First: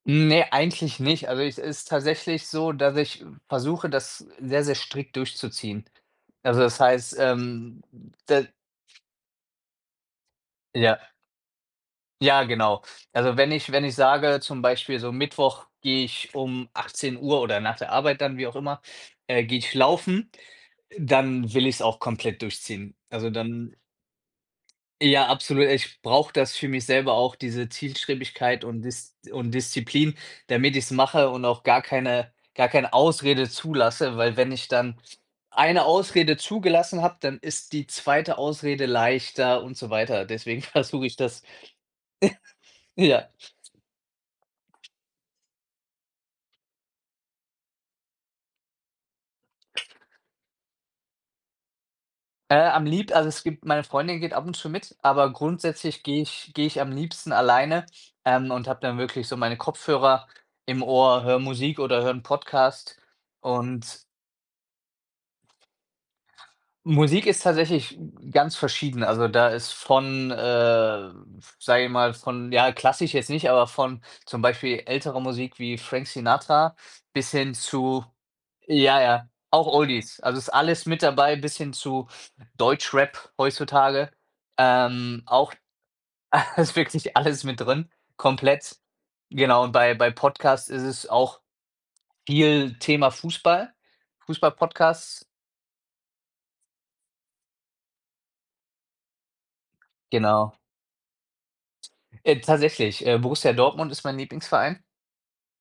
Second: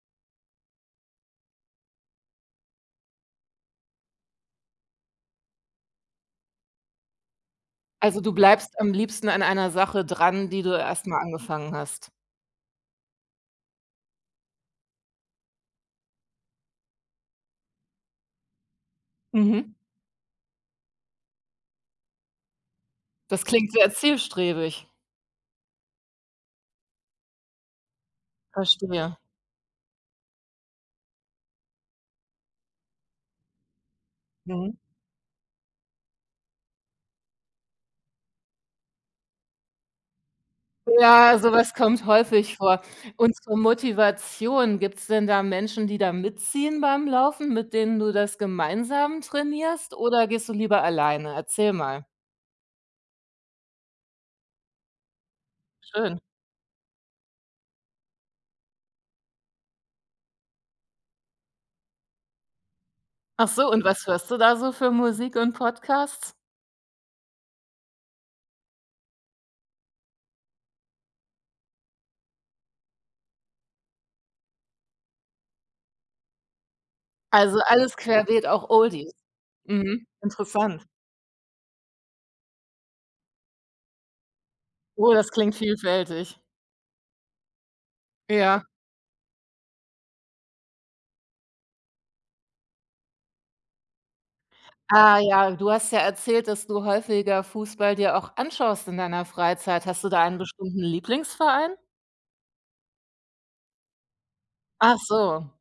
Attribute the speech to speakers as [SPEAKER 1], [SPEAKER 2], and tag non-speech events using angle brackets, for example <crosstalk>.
[SPEAKER 1] Ne, eigentlich nicht. Also, ich es ist tatsächlich so, dass ich v versuche, das sehr, sehr strikt durchzuziehen. Also, das heißt, ähm,
[SPEAKER 2] Also, du
[SPEAKER 1] da
[SPEAKER 2] bleibst am liebsten an einer Sache dran, die du
[SPEAKER 1] Ja.
[SPEAKER 2] erst mal angefangen hast?
[SPEAKER 1] Ja, genau. Also, wenn ich wenn ich sage zum Beispiel so Mittwoch gehe ich um 18:00 oder nach der Arbeit dann, wie auch immer, äh, gehe
[SPEAKER 2] Mhm.
[SPEAKER 1] ich laufen, dann will ich's auch komplett durchziehen. Also,
[SPEAKER 2] Das klingt
[SPEAKER 1] dann
[SPEAKER 2] sehr zielstrebig.
[SPEAKER 1] Ja, absolut. Ich brauche das für mich selber auch, diese Zielstrebigkeit und Dis
[SPEAKER 2] Verstehe.
[SPEAKER 1] und Disziplin, damit ich's mache und auch gar keine gar keine Ausrede zulasse, weil wenn ich
[SPEAKER 2] Mhm.
[SPEAKER 1] dann 1 Ausrede zugelassen habe, dann ist die 2. Ausrede leichter und so weiter. Deswegen versuche ich
[SPEAKER 2] Ja,
[SPEAKER 1] das
[SPEAKER 2] sowas kommt häufig vor.
[SPEAKER 1] <laughs> Ja.
[SPEAKER 2] Und zur Motivation, gibt's denn da Menschen, die da mitziehen beim Laufen, mit denen du das gemeinsam trainierst? Oder gehst du lieber alleine? Erzähl mal.
[SPEAKER 1] Äh, am lieb also, es gibt meine Freundin geht ab und zu mit, aber grundsätzlich
[SPEAKER 2] Schön.
[SPEAKER 1] gehe ich gehe ich am liebsten alleine, ähm, und habe dann wirklich so meine Kopfhörer im Ohr, höre Musik oder höre 'n Podcast
[SPEAKER 2] Ach so, und
[SPEAKER 1] und
[SPEAKER 2] was hörst du da so für Musik und Podcasts?
[SPEAKER 1] Musik ist tatsächlich g ganz verschieden. Also, da ist von, äh, sage ich mal, von ja, klassisch jetzt nicht, aber von zum Beispiel ältere Musik wie Frank Sinatra bis hin
[SPEAKER 2] Also, alles
[SPEAKER 1] zu
[SPEAKER 2] querbeet, auch
[SPEAKER 1] ja,
[SPEAKER 2] Oldies.
[SPEAKER 1] ja, auch
[SPEAKER 2] Mhm,
[SPEAKER 1] Oldies. Also, ist
[SPEAKER 2] interessant.
[SPEAKER 1] alles mit dabei bis hin zu Deutschrap heutzutage.
[SPEAKER 2] Oh,
[SPEAKER 1] Ähm,
[SPEAKER 2] das
[SPEAKER 1] auch
[SPEAKER 2] klingt vielfältig.
[SPEAKER 1] <chuckles> ist wirklich alles mit drin,
[SPEAKER 2] Ja.
[SPEAKER 1] komplett. Genau, und bei bei Podcasts ist es auch viel Thema Fußball, Fußball
[SPEAKER 2] Ah,
[SPEAKER 1] Podcasts
[SPEAKER 2] ja, du hast ja erzählt, dass du häufiger Fußball dir auch anschaust in deiner Freizeit. Hast du da einen
[SPEAKER 1] Genau.
[SPEAKER 2] bestimmten Lieblingsverein?
[SPEAKER 1] Äh, tatsächlich, äh, Borussia Dortmund ist mein Lieblingsverein.
[SPEAKER 2] Ach so.